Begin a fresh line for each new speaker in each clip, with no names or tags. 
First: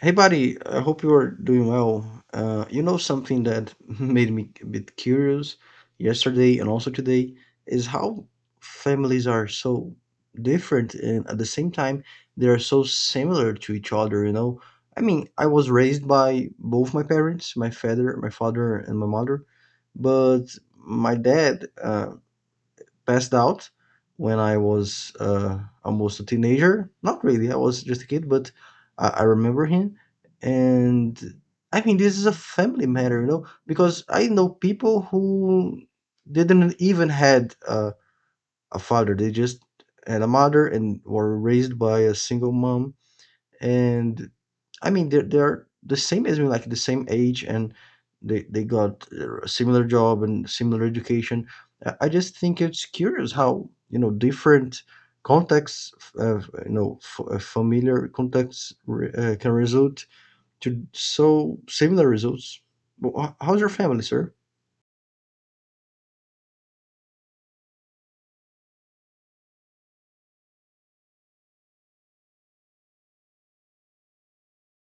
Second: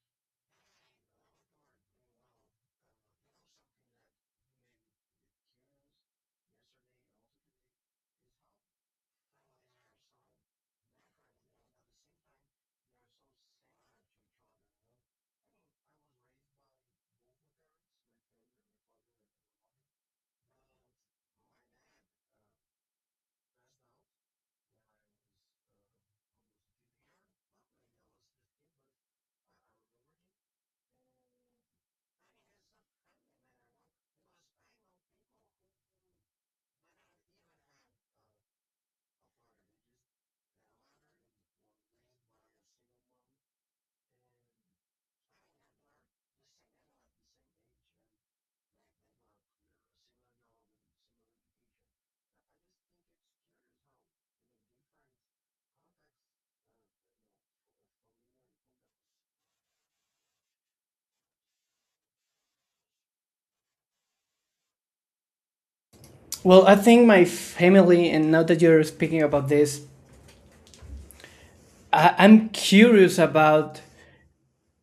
Hey, buddy, I hope you are doing well. Something that made me a bit curious yesterday and also today is how families are so different and at the same time they are so similar to each other, you know. I was raised by both my parents, my father, and my mother, but my dad, passed out when I was almost a teenager. Not really, I was just a kid, but I remember him. And this is a family matter, you know, because I know people who didn't even had a father; they just had a mother and were raised by a single mom. And they're the same as me, like the same age, and they got a similar job and similar education. I just think it's curious how you know different contexts, uh, familiar contexts can result to so similar results. Well, how's your family, sir?
Well, I think my family, and now that you're speaking about this, I'm curious about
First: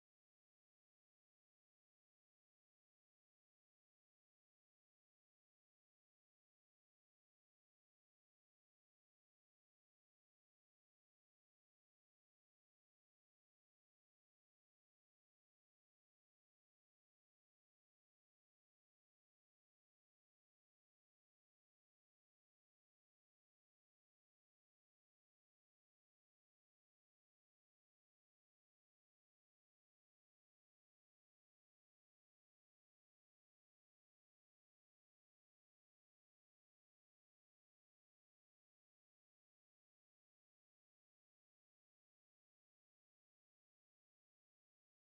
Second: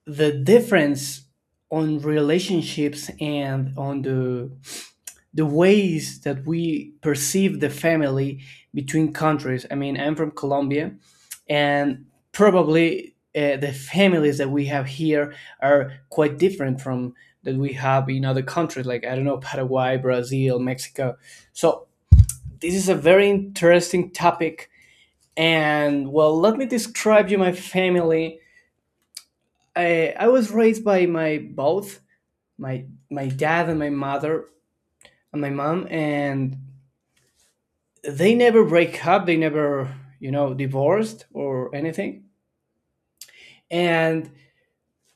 the difference on relationships and on the ways that we perceive the family between countries. I mean, I'm from Colombia, and probably the families that we have here are quite different from that we have in other countries, like I don't know Paraguay, Brazil, Mexico. So this is a very interesting topic. And well, let me describe you my family. I was raised by my both my dad and my mother and my mom, and they never break up. They never divorced or anything. And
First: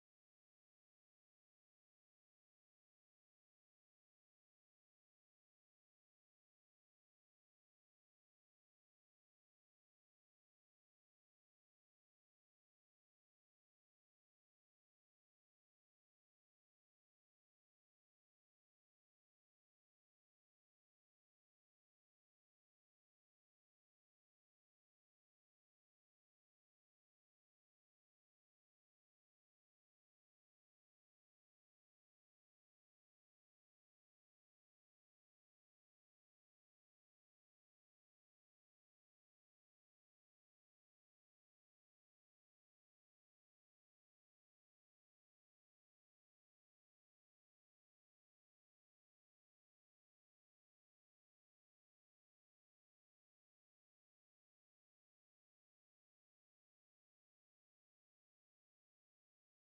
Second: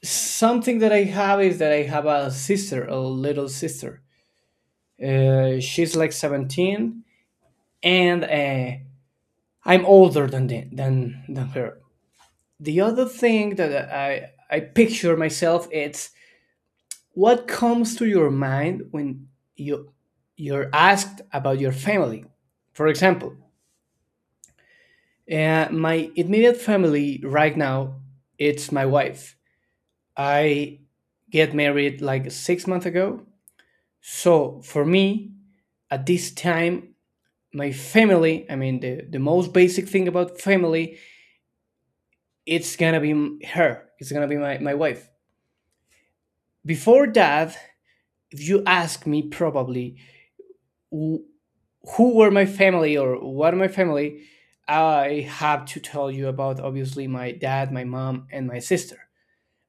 something that I have is that I have a sister, a little sister. She's like 17, and I'm older than than her. The other thing that I picture myself it's what comes to your mind when you you're asked about your family. For example, my immediate family right now it's my wife. I get married like 6 months ago, so for me at this time my family, I mean the most basic thing about family, it's gonna be her, it's gonna be my wife. Before that, if you ask me, probably who were my family or what are my family, I have to tell you about obviously my dad, my mom, and my sister.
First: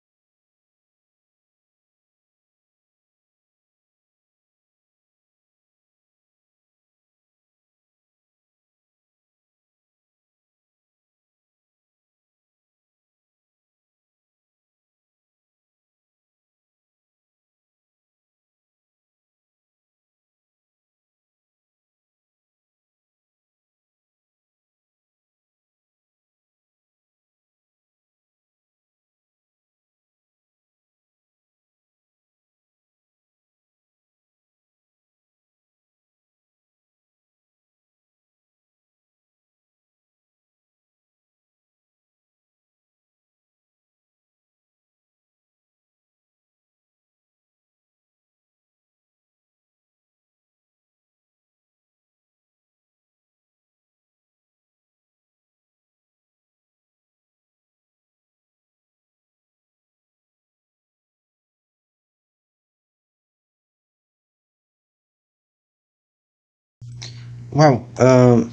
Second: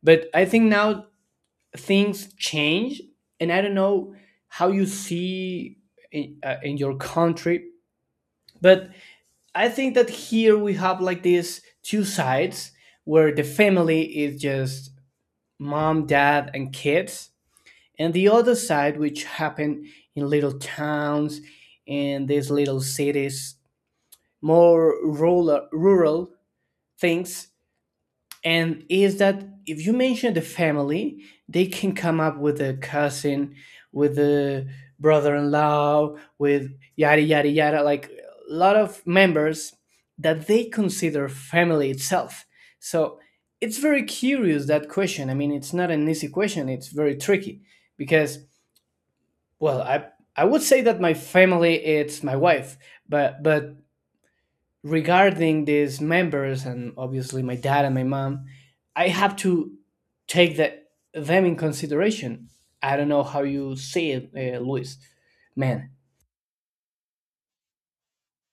But I think now things change, and I don't know how you see in your country. But I think that here we have like these two sides, where the family is just mom, dad, and kids, and the other side which happen in little towns and these little cities, more rural things. And is that if you mention the family, they can come up with a cousin, with a brother-in-law, with yada yada yada, like a lot of members that they consider family itself. So it's very curious that question. I mean, it's not an easy question, it's very tricky. Because well, I would say that my family it's my wife, but regarding these members and obviously my dad and my mom, I have to take that them in consideration. I don't know how you see it, Luis. Man,
Wow.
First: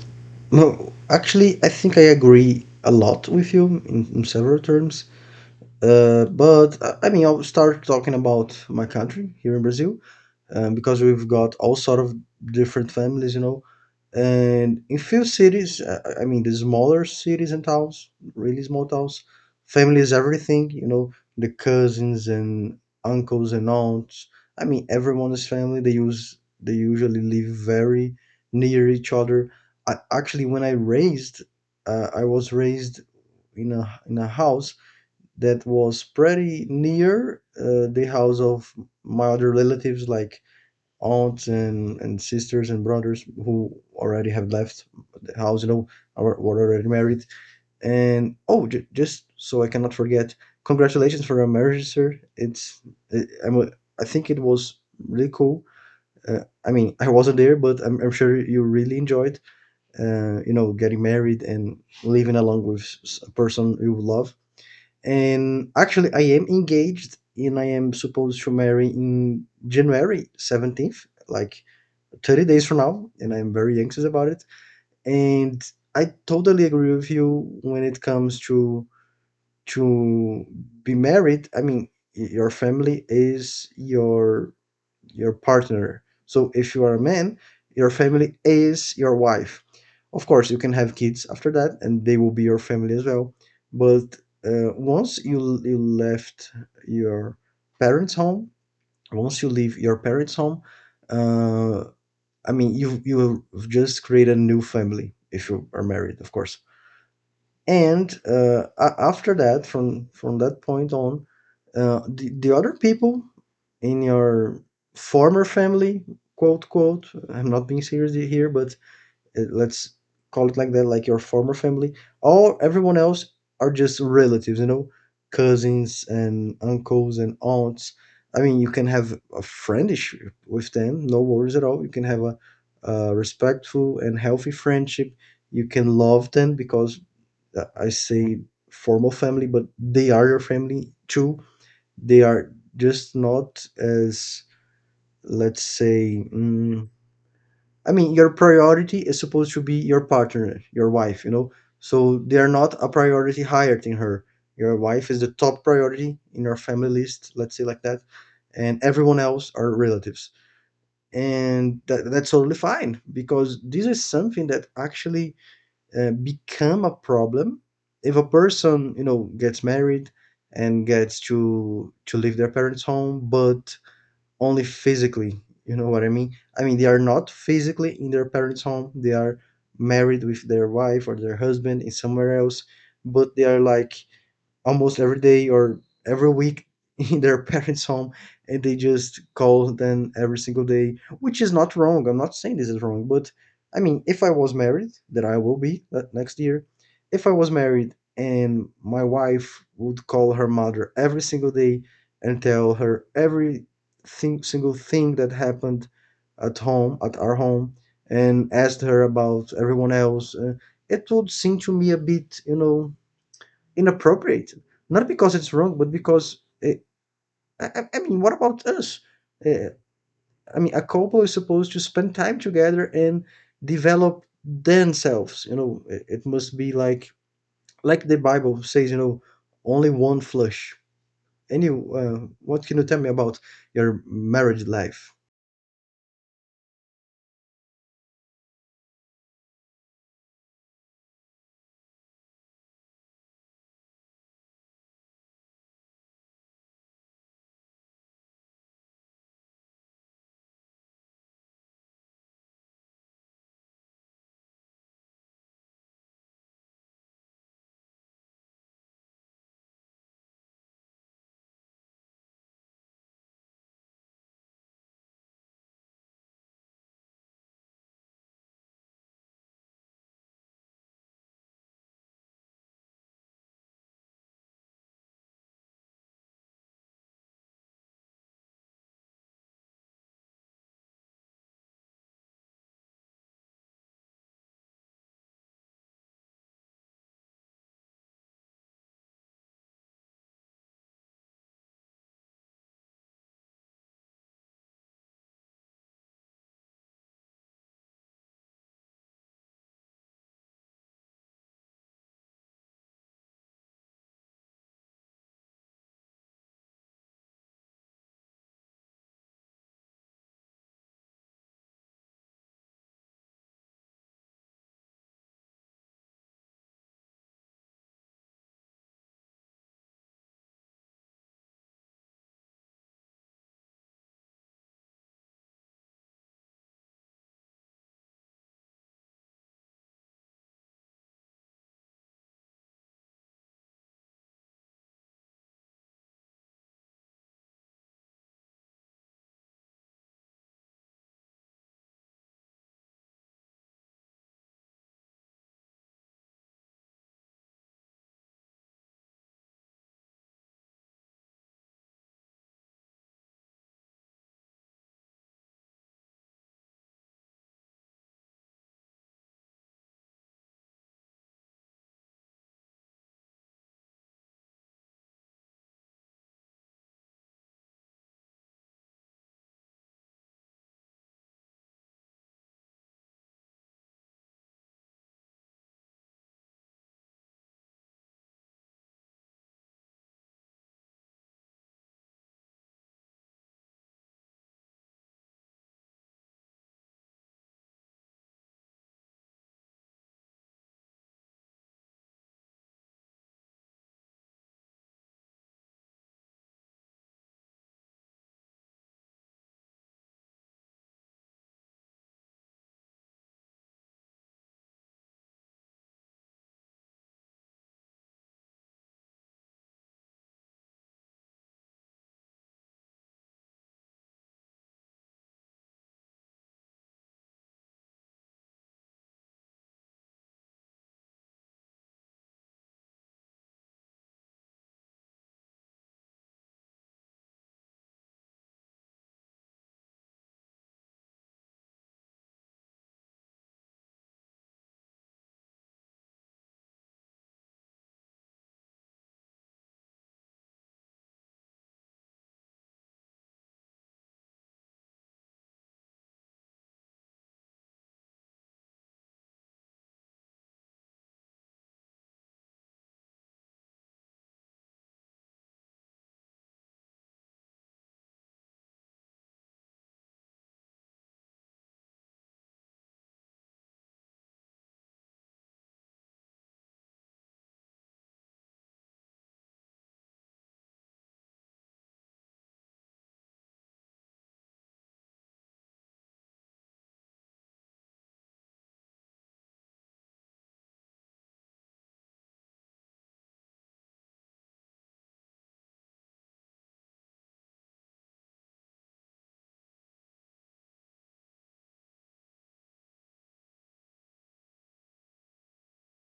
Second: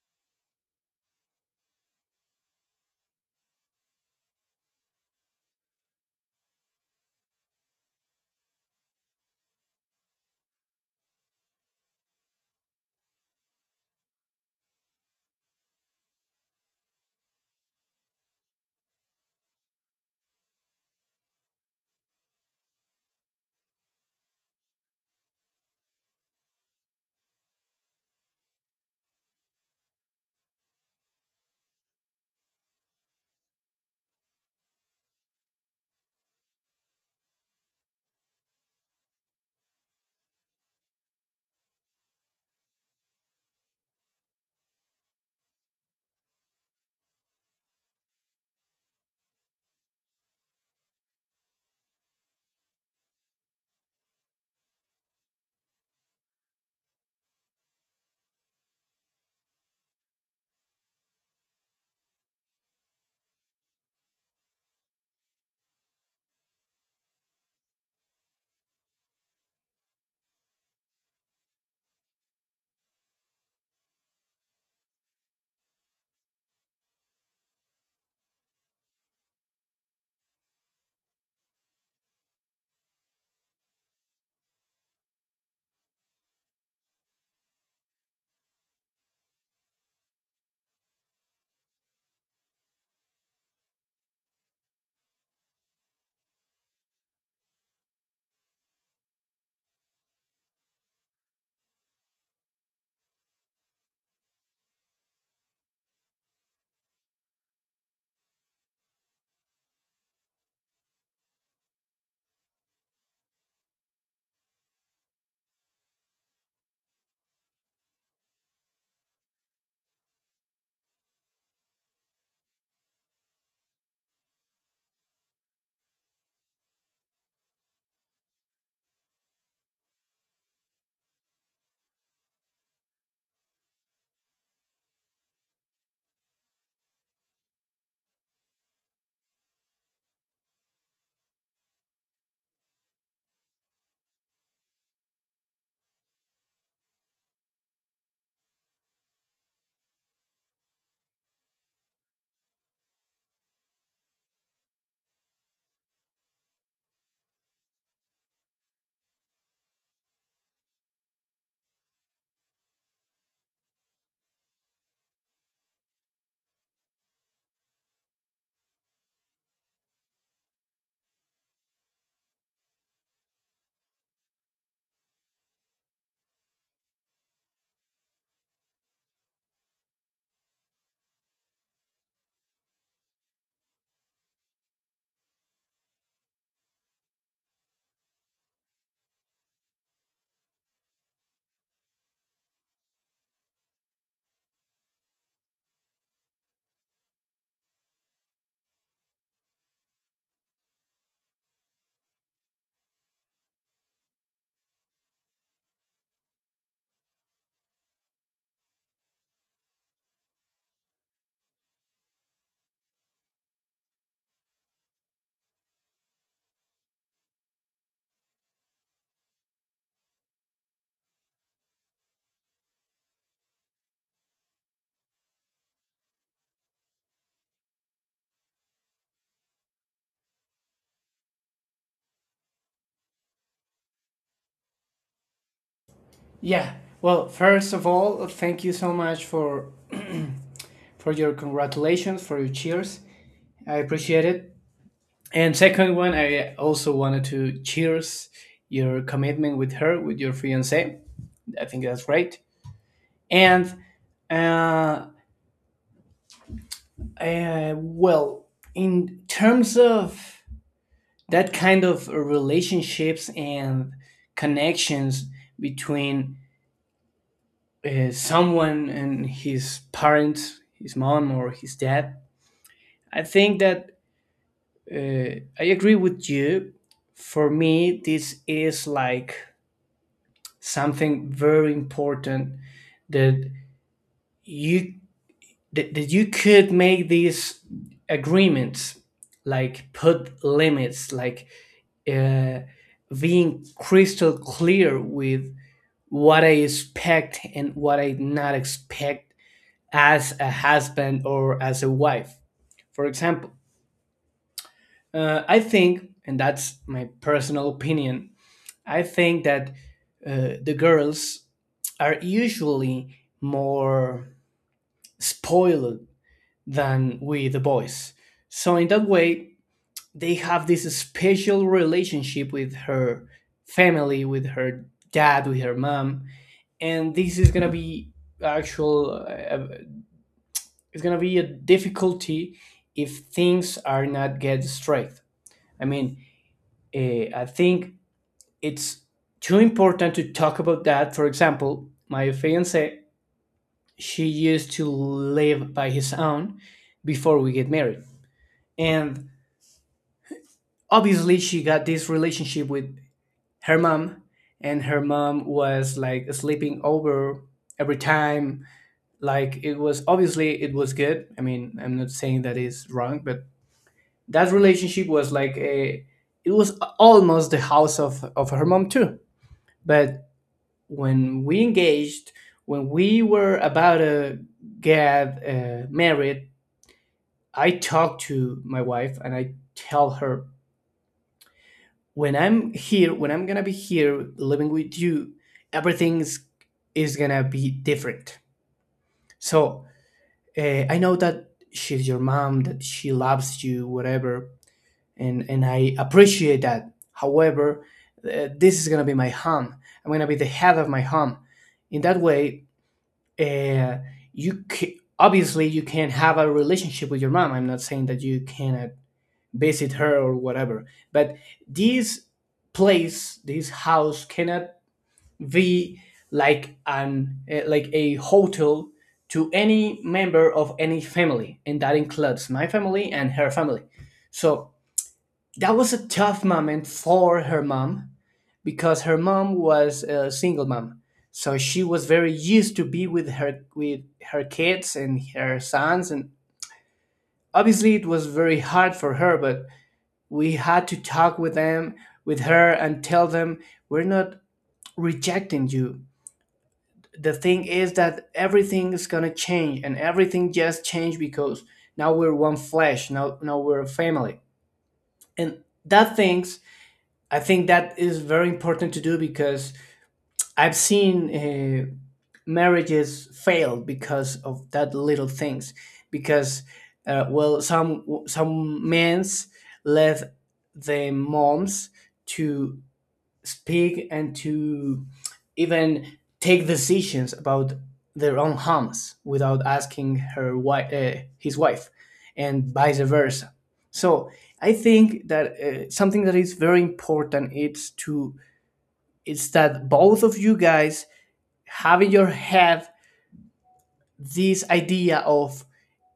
No, actually, I think I agree a lot with you in several terms. I'll start talking about my country here in Brazil. Because we've got all sort of different families, you know. And in few cities, I mean, the smaller cities and towns, really small towns, family is everything, you know, the cousins and uncles and aunts. I mean, everyone is family. They usually live very near each other. I, actually, I was raised in a house that was pretty near the house of my other relatives, like aunts and sisters and brothers who already have left the house, you know, were already married. And oh, just so I cannot forget, congratulations for your marriage, sir. It's I- I'm a- I think it was really cool. I wasn't there, but I'm sure you really enjoyed, getting married and living along with a person you love. And actually, I am engaged, and I am supposed to marry in January 17th, like 30 days from now, and I'm very anxious about it. And I totally agree with you when it comes to to be married. I mean, your family is your partner. So if you are a man, your family is your wife. Of course, you can have kids after that, and they will be your family as well. But once you left your parents' home, once you leave your parents' home, uh, you will just create a new family if you are married, of course. And after that, from that point on, the other people in your former family, quote quote, I'm not being serious here, but let's call it like that, like your former family. Or everyone else are just relatives, you know, cousins and uncles and aunts. I mean, you can have a friendship with them, no worries at all. You can have a respectful and healthy friendship. You can love them because I say formal family, but they are your family too. They are just not as let's say. I mean, your priority is supposed to be your partner, your wife, you know? So they're not a priority higher than her. Your wife is the top priority in your family list, let's say like that, and everyone else are relatives. And that's totally fine because this is something that actually become a problem if a person, you know, gets married and gets to leave their parents' home, but only physically, you know what I mean? I mean, they are not physically in their parents' home. They are married with their wife or their husband in somewhere else, but they are like almost every day or every week in their parents' home and they just call them every single day, which is not wrong. I'm not saying this is wrong, but I mean, if I was married, that I will be next year, if I was married and my wife would call her mother every single day and tell her single thing that happened at home, at our home, and asked her about everyone else, it would seem to me a bit, you know, inappropriate, not because it's wrong, but because uh, I mean, what about us? Uh, a couple is supposed to spend time together and develop themselves. You know, it must be like the Bible says. You know, only one flesh. Any, what can you tell me about your marriage life?
yeah. Well, first of all, thank you so much for for your congratulations, for your cheers. I appreciate it. And second one, I also wanted to cheers your commitment with her, with your fiance. I think that's great. And uh, well, in terms of that kind of relationships and connections between someone and his parents, his mom or his dad, I think that I agree with you. For me, this is like something very important that you that you could make these agreements, like put limits, like uh, being crystal clear with what I expect and what I not expect as a husband or as a wife. For example, I think, and that's my personal opinion, I think that the girls are usually more spoiled than with the boys. So in that way, they have this special relationship with her family, with her dad, with her mom, and this is gonna be actual. It's gonna be a difficulty if things are not get straight. I mean, I think it's too important to talk about that. For example, my fiance, she used to live by his own before we get married, and obviously she got this relationship with her mom, and her mom was like sleeping over every time. Like it was obviously it was good, I mean, I'm not saying that is wrong, but that relationship was like a, it was almost the house of her mom too. But when we engaged, when we were about to get married, I talked to my wife and I tell her, when I'm here, when I'm gonna be here living with you, everything's is gonna be different. So I know that she's your mom, that she loves you, whatever, and I appreciate that. However, this is gonna be my home. I'm gonna be the head of my home. In that way, uh, you obviously you can have a relationship with your mom. I'm not saying that you cannot visit her or whatever. But this place, this house, cannot be like an like a hotel to any member of any family, and that includes my family and her family. So that was a tough moment for her mom because her mom was a single mom. So she was very used to be with her, with her kids and her sons, and obviously it was very hard for her. But we had to talk with them, with her, and tell them, we're not rejecting you. The thing is that everything is going to change, and everything just changed because now we're one flesh, now we're a family. And that things, I think that is very important to do because I've seen marriages fail because of that little things. Because well, some men's left the moms to speak and to even take decisions about their own homes without asking his wife, and vice versa. So I think that something that is very important is to, it's that both of you guys have in your head this idea of,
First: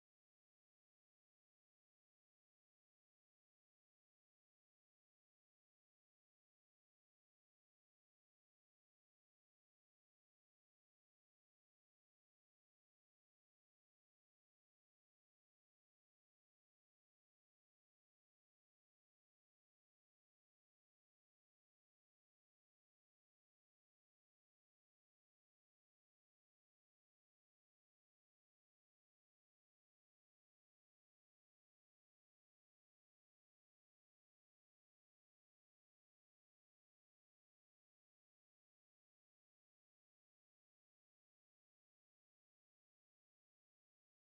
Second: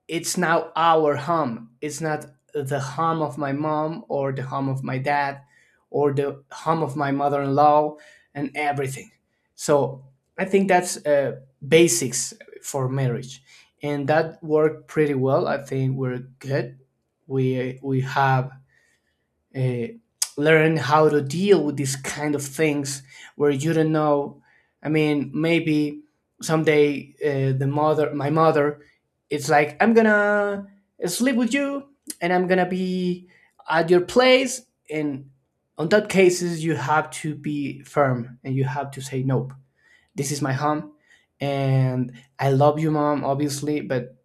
it's now our home. It's not the home of my mom or the home of my dad or the home of my mother-in-law and everything. So I think that's basics for marriage, and that worked pretty well. I think we're good. We have uh, learn how to deal with these kind of things where you don't know. I mean, maybe someday the mother my mother it's like, I'm gonna sleep with you, and I'm gonna be at your place. And on that cases, you have to be firm and you have to say nope, this is my home. And I love you mom obviously, but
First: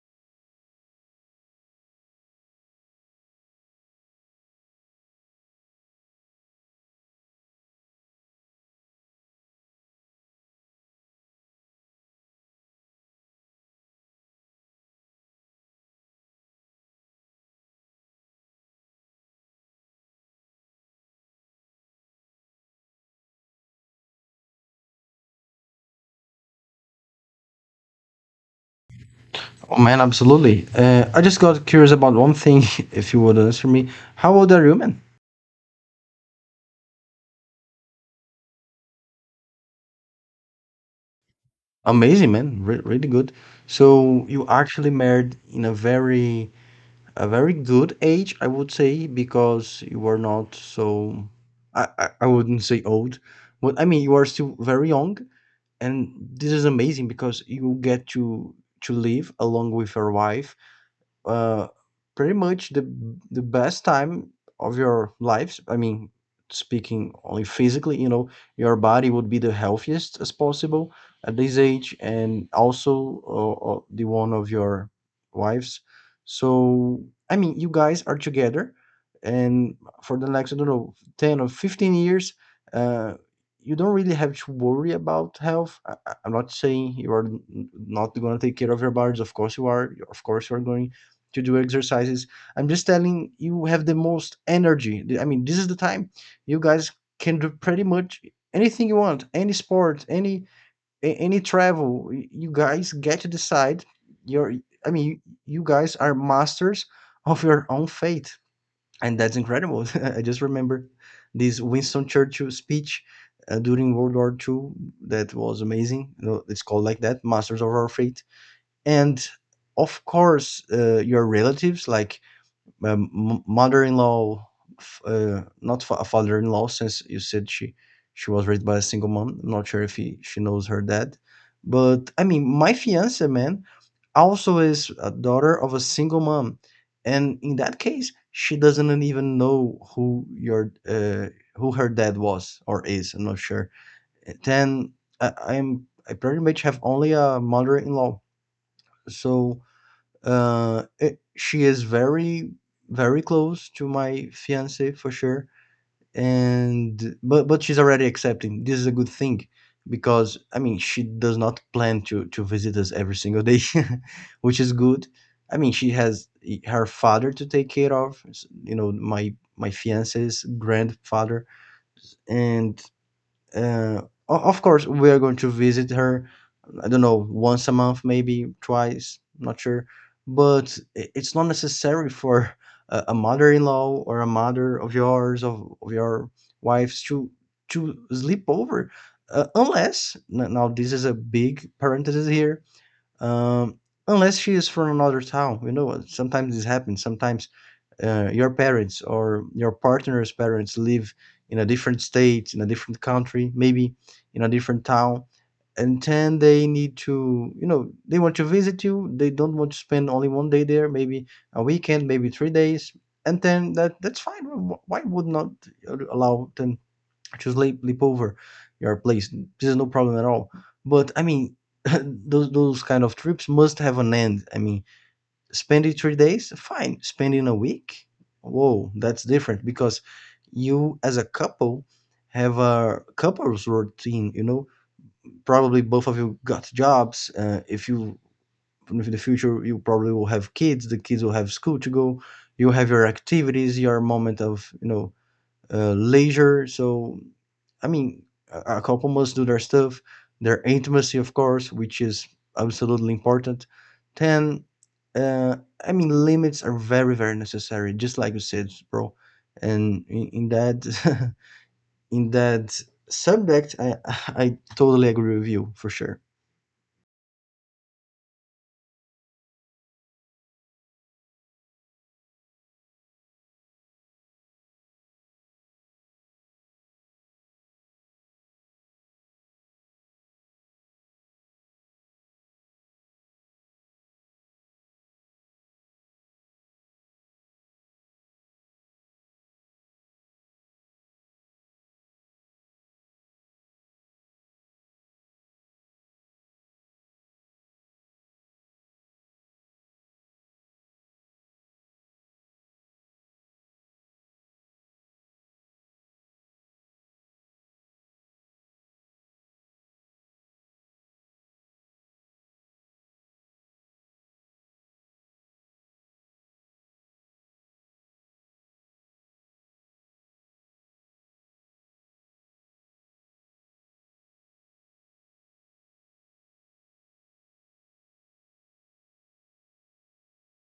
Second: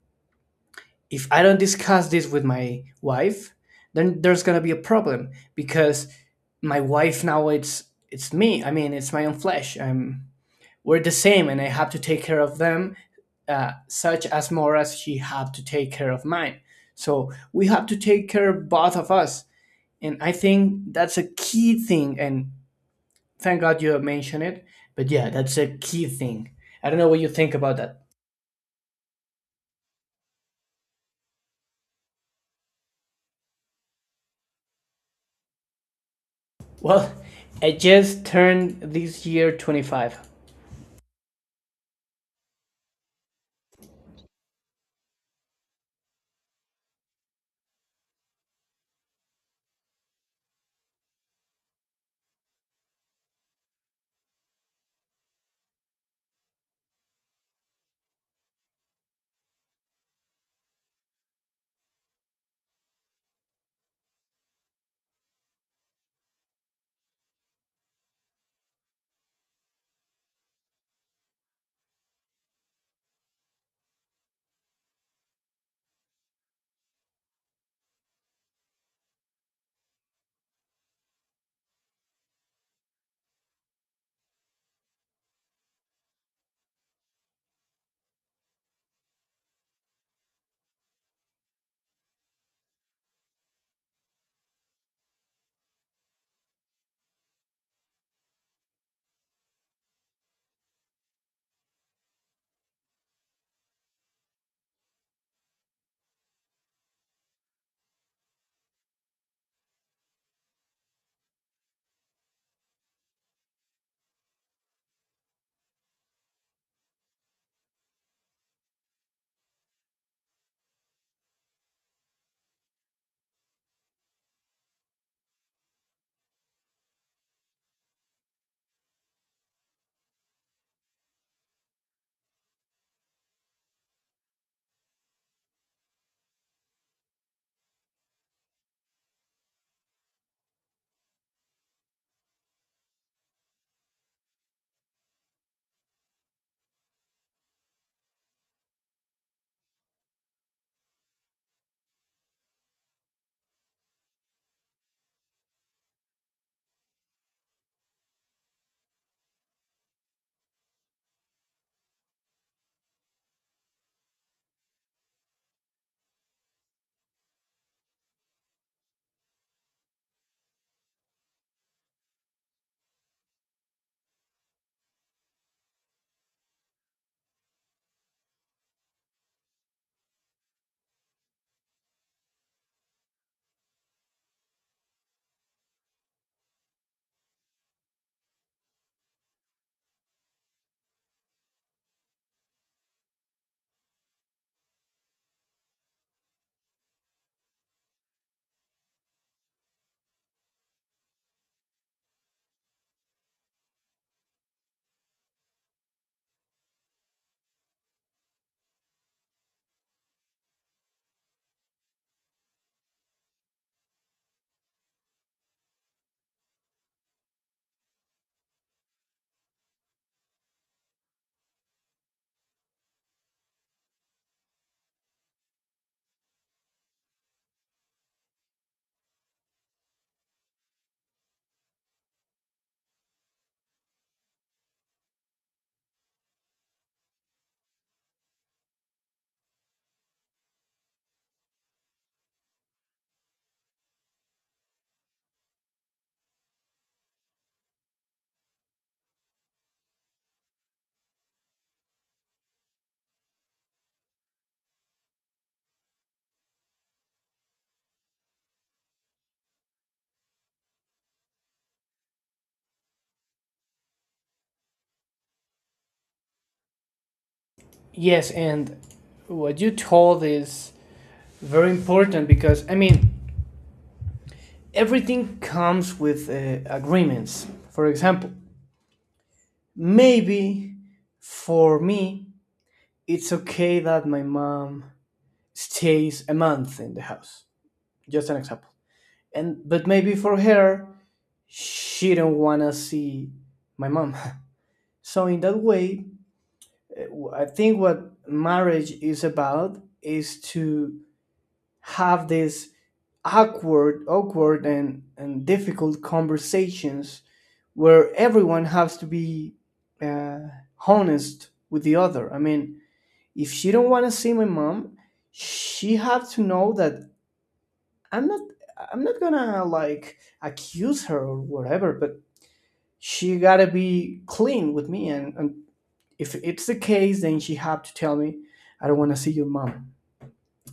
if I don't discuss this with my wife, then there's gonna be a problem. Because my wife now it's me. I mean, it's my own flesh. I'm We're the same, and I have to take care of them, such as more as she have to take care of mine. So we have to take care of both of us, and I think that's a key thing. And thank God you mentioned it. But yeah, that's a key thing. I don't know what you think about that.
Oh man, absolutely. I just got curious about one thing, if you would answer me. How old are you, man?
Well, I just turned this year 25.
Amazing, man. Really good. So you actually married in a very good age, I would say, because you are not so I wouldn't say old, but I mean you are still very young, and this is amazing because you get to live along with your wife uh, pretty much the best time of your life. I mean, speaking only physically, you know, your body would be the healthiest as possible at this age, and also the one of your wives. So, I mean, you guys are together, and for the next, I don't know, 10 or 15 years, uh, you don't really have to worry about health. I'm not saying you are not going to take care of your bodies. Of course you are. Of course you are going to do exercises. I'm just telling you have the most energy. I mean, this is the time you guys can do pretty much anything you want, any sport, any travel. You guys get to decide your I mean, you, guys are masters of your own fate. And that's incredible. I just remember this Winston Churchill speech during World War Two. That was amazing. You know, it's called like that, Masters of Our Fate. And of course, your relatives, like my mother-in-law f- not fa- a father-in-law since you said she was raised by a single mom, I'm not sure if she knows her dad, but I mean my fiance man also is a daughter of a single mom, and in that case she doesn't even know who your who her dad was or is, I'm not sure. Then I pretty much have only a mother-in-law, so she is very, very close to my fiancé for sure, and but she's already accepting. This is a good thing because I mean she does not plan to visit us every single day, which is good. I mean she has her father to take care of, you know my my fiance's grandfather, and uh, of course we are going to visit her, I don't know, once a month, maybe twice, not sure, but it's not necessary for a mother-in-law or a mother of yours of your wives to sleep over, unless now this is a big parenthesis here. um, Unless she is from another town, you know, sometimes this happens. Sometimes your parents or your partner's parents live in a different state, in a different country, maybe in a different town, and then they need to, you know, they want to visit you. They don't want to spend only one day there, maybe a weekend, maybe 3 days, and then that that's fine. Why would not allow them just leap over your place. This is no problem at all. But I mean, those kind of trips must have an end. I mean, spending 3 days, fine. Spending a week, whoa, that's different because you as a couple have a couples routine. You know, probably both of you got jobs. If you in the future, you probably will have kids. The kids will have school to go. You have your activities, your moment of you know leisure. So I mean, a couple must do their stuff, their intimacy, of course, which is absolutely important. Then, uh, limits are very, very necessary, just like you said, bro. And in that, in that subject, I totally agree with you for sure.
Yes, and what you told is very important because, I mean, everything comes with agreements. For example, maybe for me, it's okay that my mom stays a month in the house. Just an example. And but maybe for her, she don't wanna see my mom. So in that way, I think what marriage is about is to have this awkward, and difficult conversations where everyone has to be uh, honest with the other. I mean, if she don't want to see my mom, she have to know that I'm not I'm not gonna like accuse her or whatever, but she gotta be clean with me. And if it's the case, then she have to tell me, I don't want to see your mom.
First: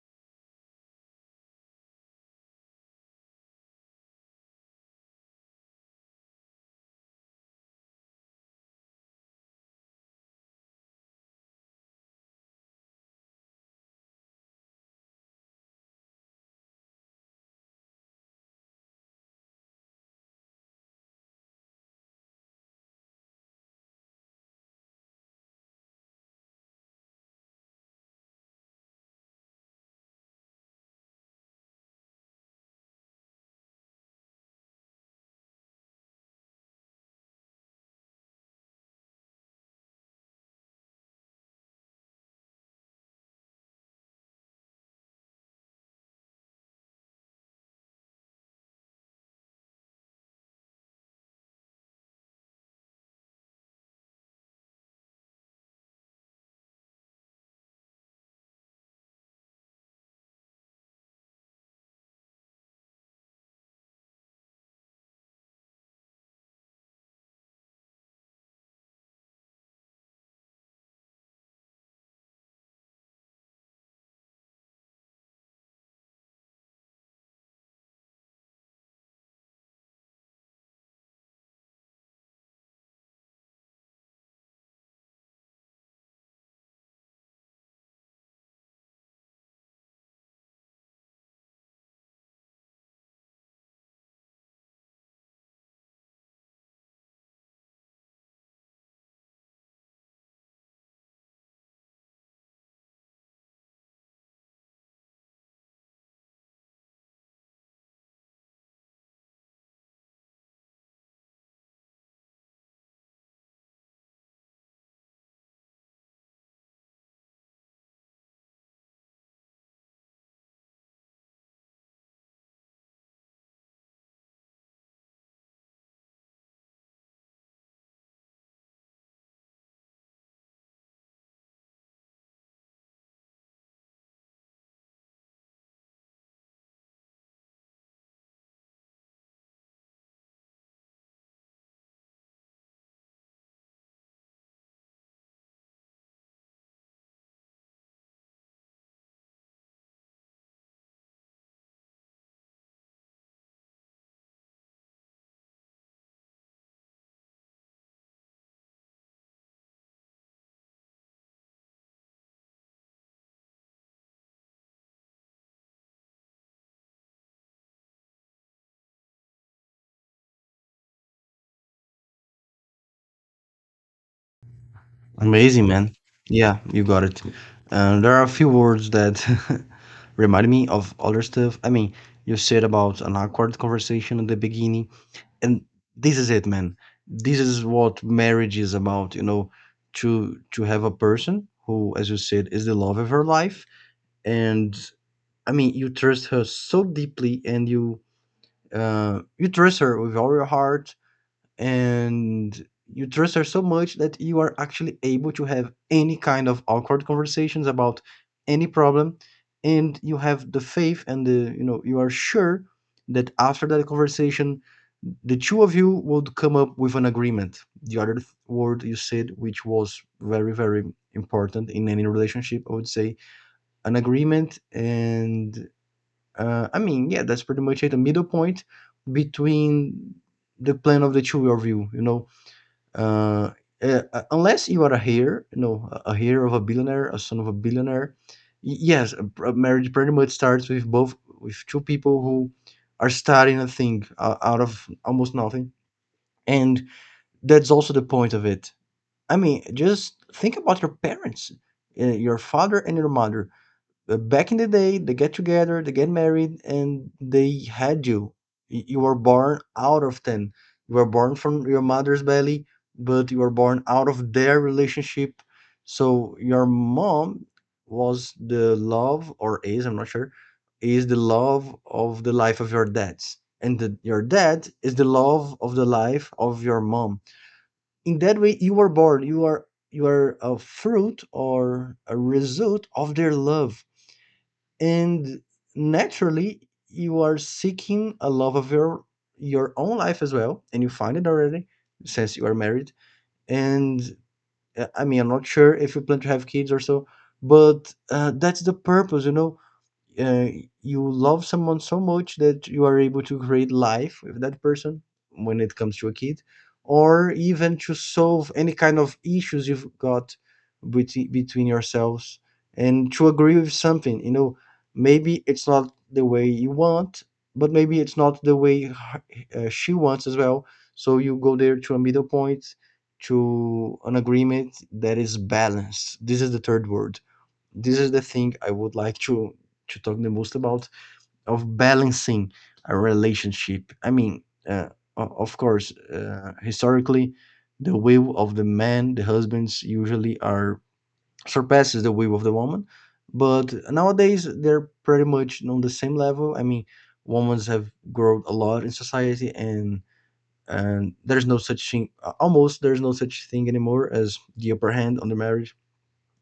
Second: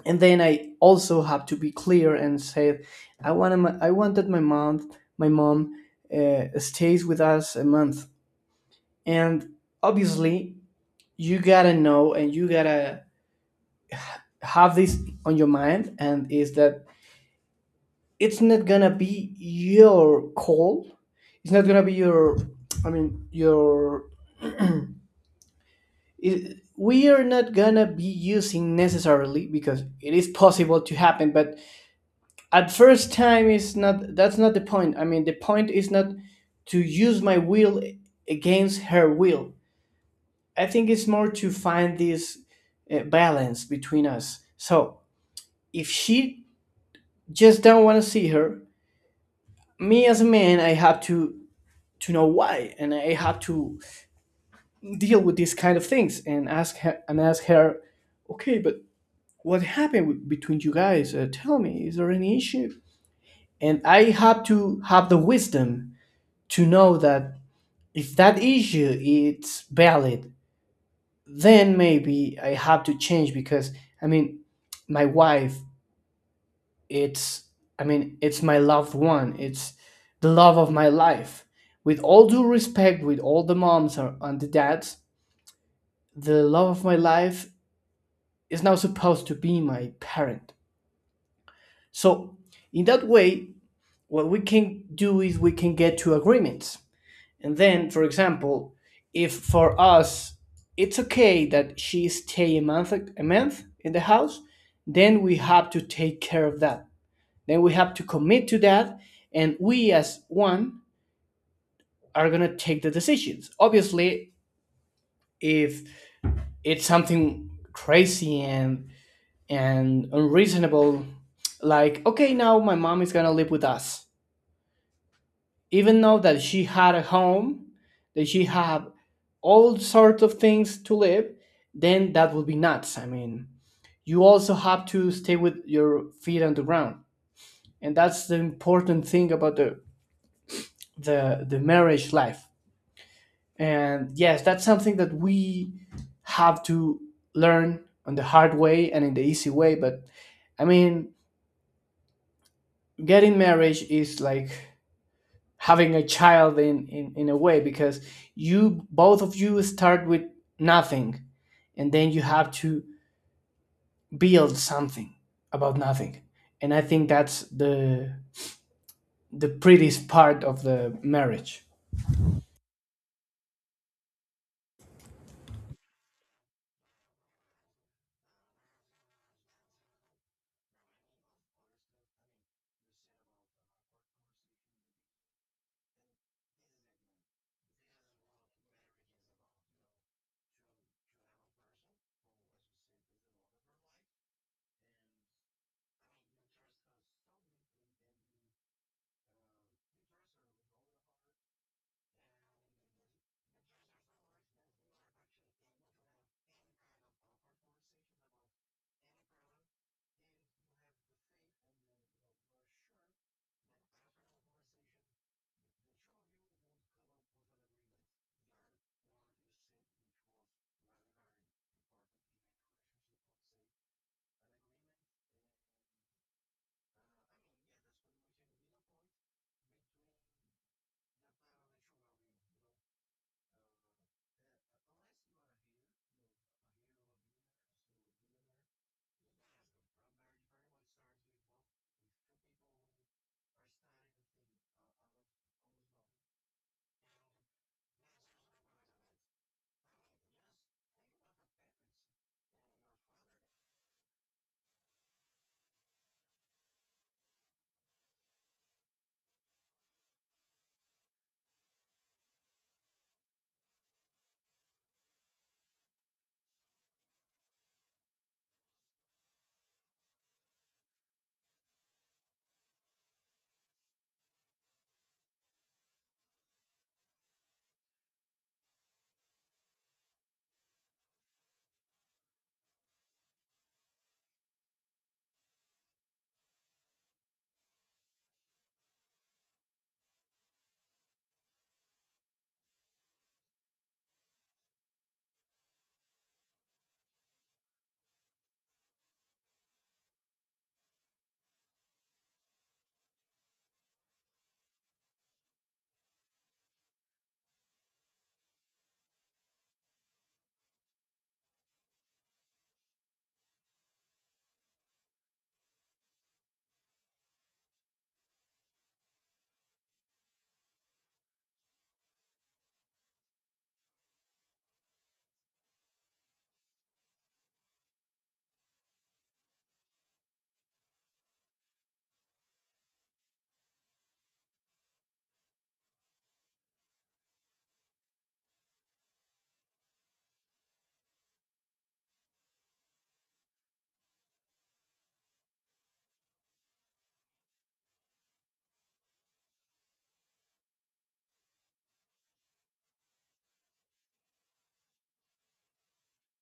And then I also have to be clear and say, I want that my mom stays with us a month. And obviously you gotta know and you gotta have this on your mind, and is that it's not gonna be your call, it's not gonna be your your, it, we are not gonna be using necessarily because it is possible to happen, but at first time is not, that's not the point. I mean, the point is not to use my will against her will. I think it's more to find this balance between us. So if she just don't want to see her, me as a man, I have to know why, and I have to deal with these kind of things and ask her, okay, but what happened between you guys? Tell me, is there any issue? And I have to have the wisdom to know that if that issue it's valid, then maybe I have to change. Because I mean, my wife it's, I mean, it's my loved one, it's the love of my life, with all due respect with all the moms and the dads, the love of my life is now supposed to be my parent. So in that way, what we can do is we can get to agreements. And then, for example, if for us it's okay that she stay a month in the house, then we have to take care of that. Then we have to commit to that, and we as one are gonna take the decisions. Obviously, if it's something crazy and unreasonable, like okay, now my mom is gonna live with us, even though that she had a home, that she had all sorts of things to live, then that would be nuts. I mean, you also have to stay with your feet on the ground, and that's the important thing about the marriage life. And yes, that's something that we have to learn on the hard way and in the easy way. But I mean, getting marriage is like having a child in a way, because you both of you start with nothing, and then you have to build something about nothing. And I think that's the prettiest part of the marriage.
Amazing, man. Yeah, you got it. There are a few words that remind me of other stuff. I mean, you said about an awkward conversation at the beginning. And this is it, man. This is what marriage is about, you know, to have a person who, as you said, is the love of her life. And I mean, you trust her so deeply, and you, you trust her with all your heart. And you trust her so much that you are actually able to have any kind of awkward conversations about any problem. And you have the faith, and the you are sure that after that conversation, the two of you would come up with an agreement, the other word you said, which was very, very important in any relationship, I would say. An agreement. And I mean, yeah, that's pretty much it, a middle point between the plan of the two of you, you know. uh, Unless you are a heir, you know, a heir of a billionaire, a son of a billionaire. Yes, a, a marriage pretty much starts with both, with two people who are starting a thing, out of almost nothing, and that's also the point of it. I mean, just think about your parents, your father and your mother. Back in the day, they get together, they get married, and they had you. You were born out of them. You were born from your mother's belly, but you were born out of their relationship. So your mom was the love, or is, I'm not sure, is the love of the life of your dad's. And the, your dad is the love of the life of your mom. In that way, you were born. You are a fruit or a result of their love. And naturally, you are seeking a love of your own life as well, and you find it already, since you are married. And I mean, I'm not sure if you plan to have kids or so, but that's the purpose, you know. uh, you love someone so much that you are able to create life with that person, when it comes to a kid, or even to solve any kind of issues you've got between yourselves, and to agree with something. You know, maybe it's not the way you want, but maybe it's not the way she wants as well. So you go there to a middle point, to an agreement that is balanced. This is the third word. This is the thing I would like to talk the most about, of balancing a relationship. I mean, uh, of course, historically, the will of the man, the husbands usually are, surpasses the will of the woman, but nowadays they're pretty much on the same level. I mean, women have grown a lot in society and. And there's no such thing, almost there's no such thing anymore as the upper hand on the marriage,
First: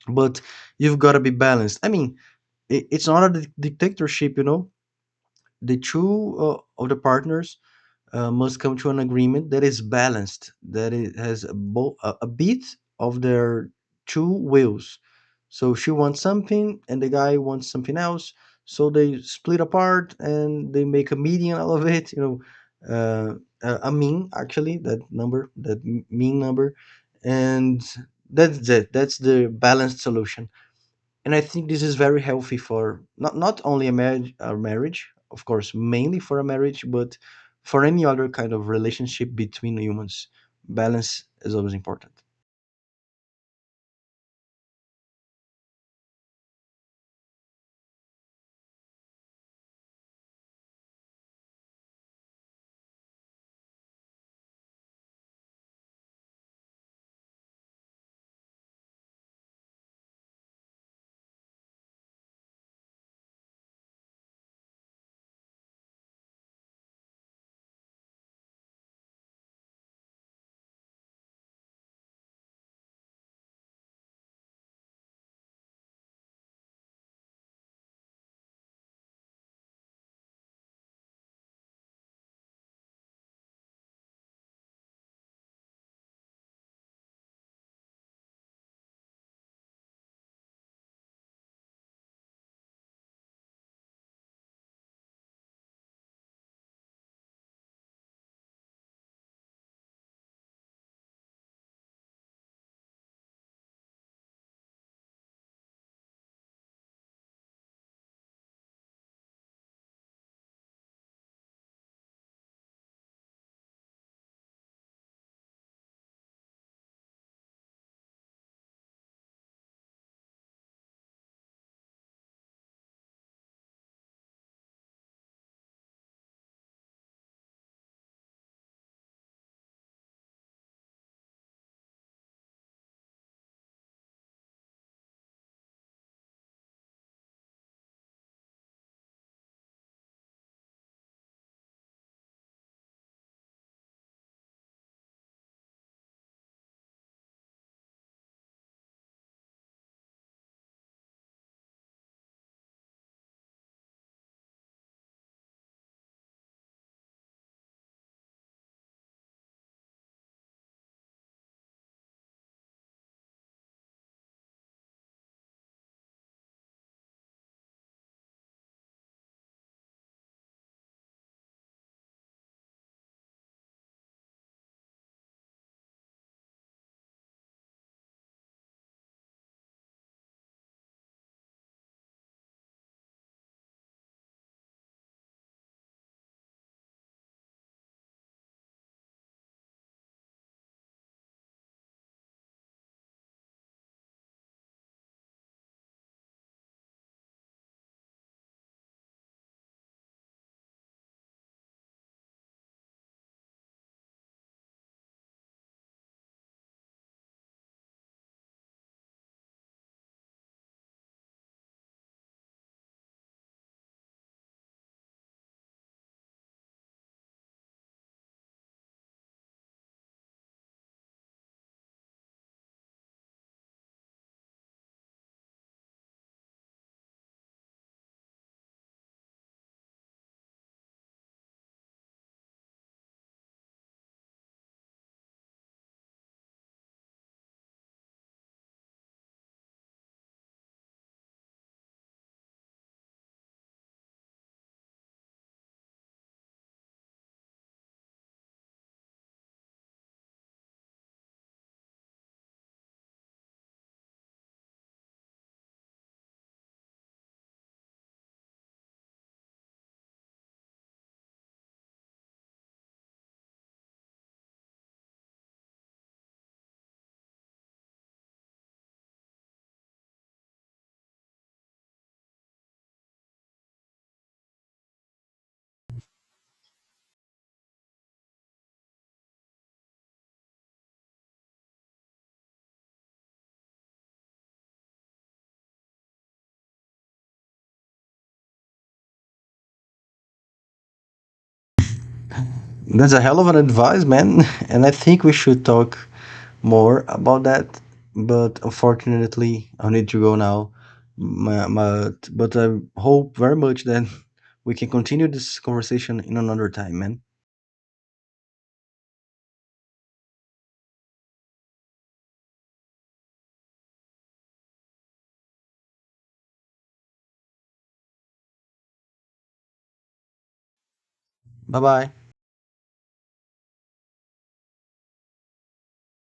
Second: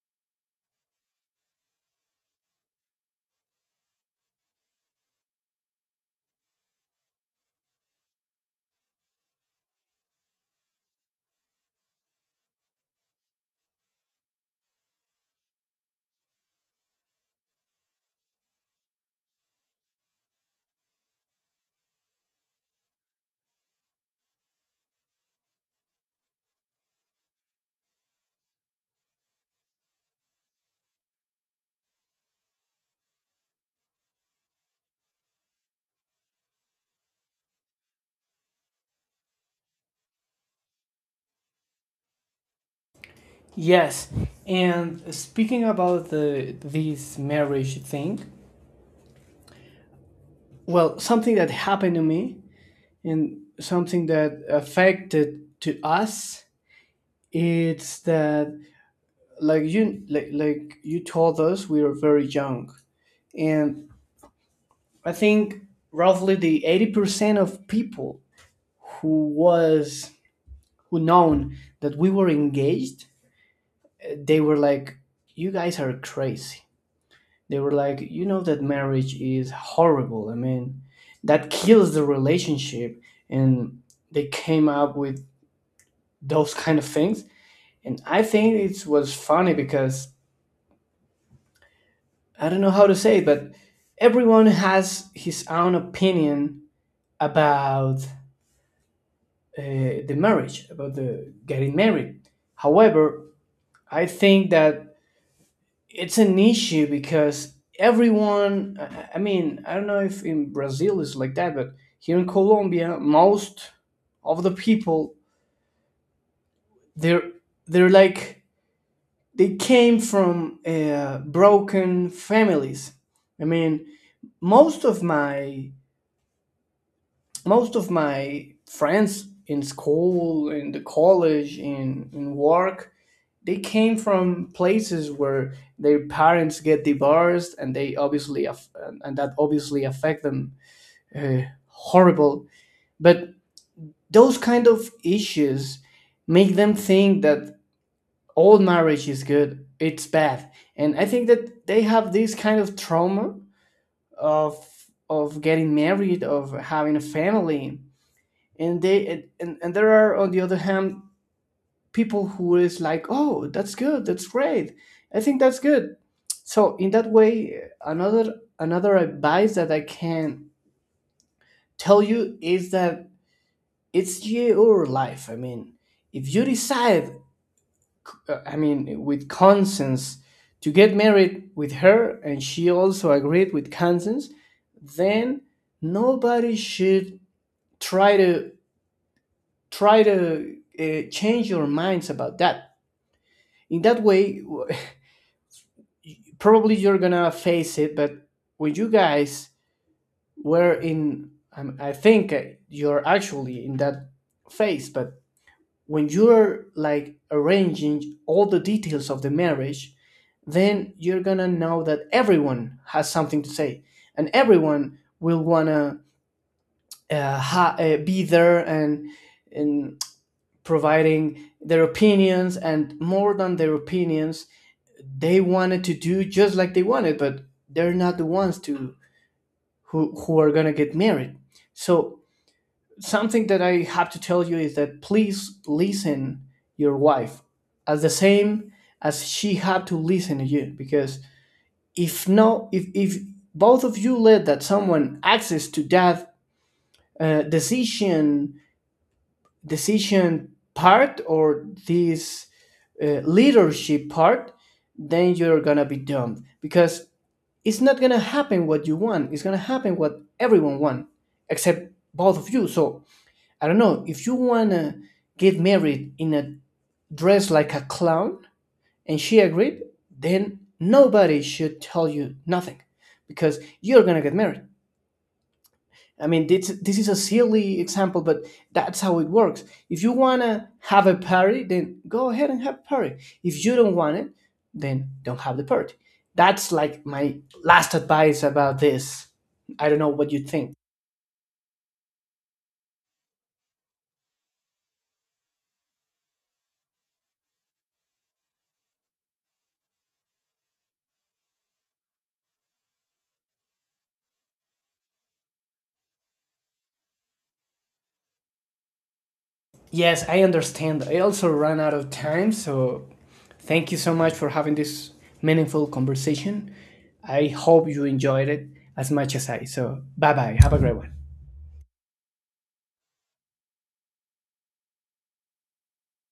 but you've got to be balanced. I mean, it's not a dictatorship, you know. The two of the partners must come to an agreement that is balanced, that it has a, a bit of their two wills. So she wants something, and the guy wants something else. So they split apart and they make a median out of it. You know, a mean, actually, that number, that mean number, and that's it. That's the balanced solution. And I think this is very healthy for not only a marriage, of course, mainly for a marriage, but for any other kind of relationship between humans. Balance is always important.
Yes. And speaking about the this marriage thing, well, something that happened to me and something that affected to us, it's that, like you told us, we were very young. And I think roughly the 80% of people who was, who known that we were engaged, they were like, you guys are crazy. They were like, you know that marriage is horrible. I mean, that kills the relationship. And they came up with those kind of things. And I think it was funny because I don't know how to say it, but everyone has his own opinion about uh, the marriage, about the getting married. However, I think that it's an issue because everyone. I mean, I don't know if in Brazil it's like that, but here in Colombia, most of the people, they're they're like, they came from broken families. I mean, most of my most of my friends in school, in the college, in work, they came from places where their parents get divorced, and they obviously and that obviously affect them horrible. But those kind of issues make them think that all marriage is good, it's bad. And I think that they have this kind of trauma of of getting married, of having a family. And they and there are, on the other hand, people who is like, oh, that's good, that's great, I think that's good. So in that way, another advice that I can tell you is that it's your life. I mean, if you decide, I mean with conscience, to get married with her, and she also agreed with conscience, then nobody should try to try to change your minds about that. In that way, probably you're gonna face it, but when you guys were in, I think you're actually in that phase, but when you're like arranging all the details of the marriage, then you're gonna know that everyone has something to say, and everyone will wanna be there and providing their opinions. And more than their opinions, they wanted to do just like they wanted, but they're not the ones to who are gonna get married. So something that I have to tell you is that please listen your wife as the same as she had to listen to you. Because if no if if both of you let that someone access to that uh, decision decision part, or this leadership part, then you're gonna be doomed, because it's not gonna happen what you want. It's gonna happen what everyone want, except both of you. So I don't know, if you wanna get married in a dress like a clown, and she agreed, then nobody should tell you nothing, because you're gonna get married. I mean, this is a silly example, but that's how it works. If you want to have a party, then go ahead and have a party. If you don't want it, then don't have the party. That's like my last advice about this. I don't know what you think.
That's a hell of an advice, man. And I think we should talk more about that. But unfortunately, I need to go now. But I hope very much that we can continue this conversation in another time, man.
Yes, I understand. I also ran out of time, so thank you so much for having this meaningful conversation. I hope you enjoyed it as much as I. So, bye bye. Have a great one.
Bye bye.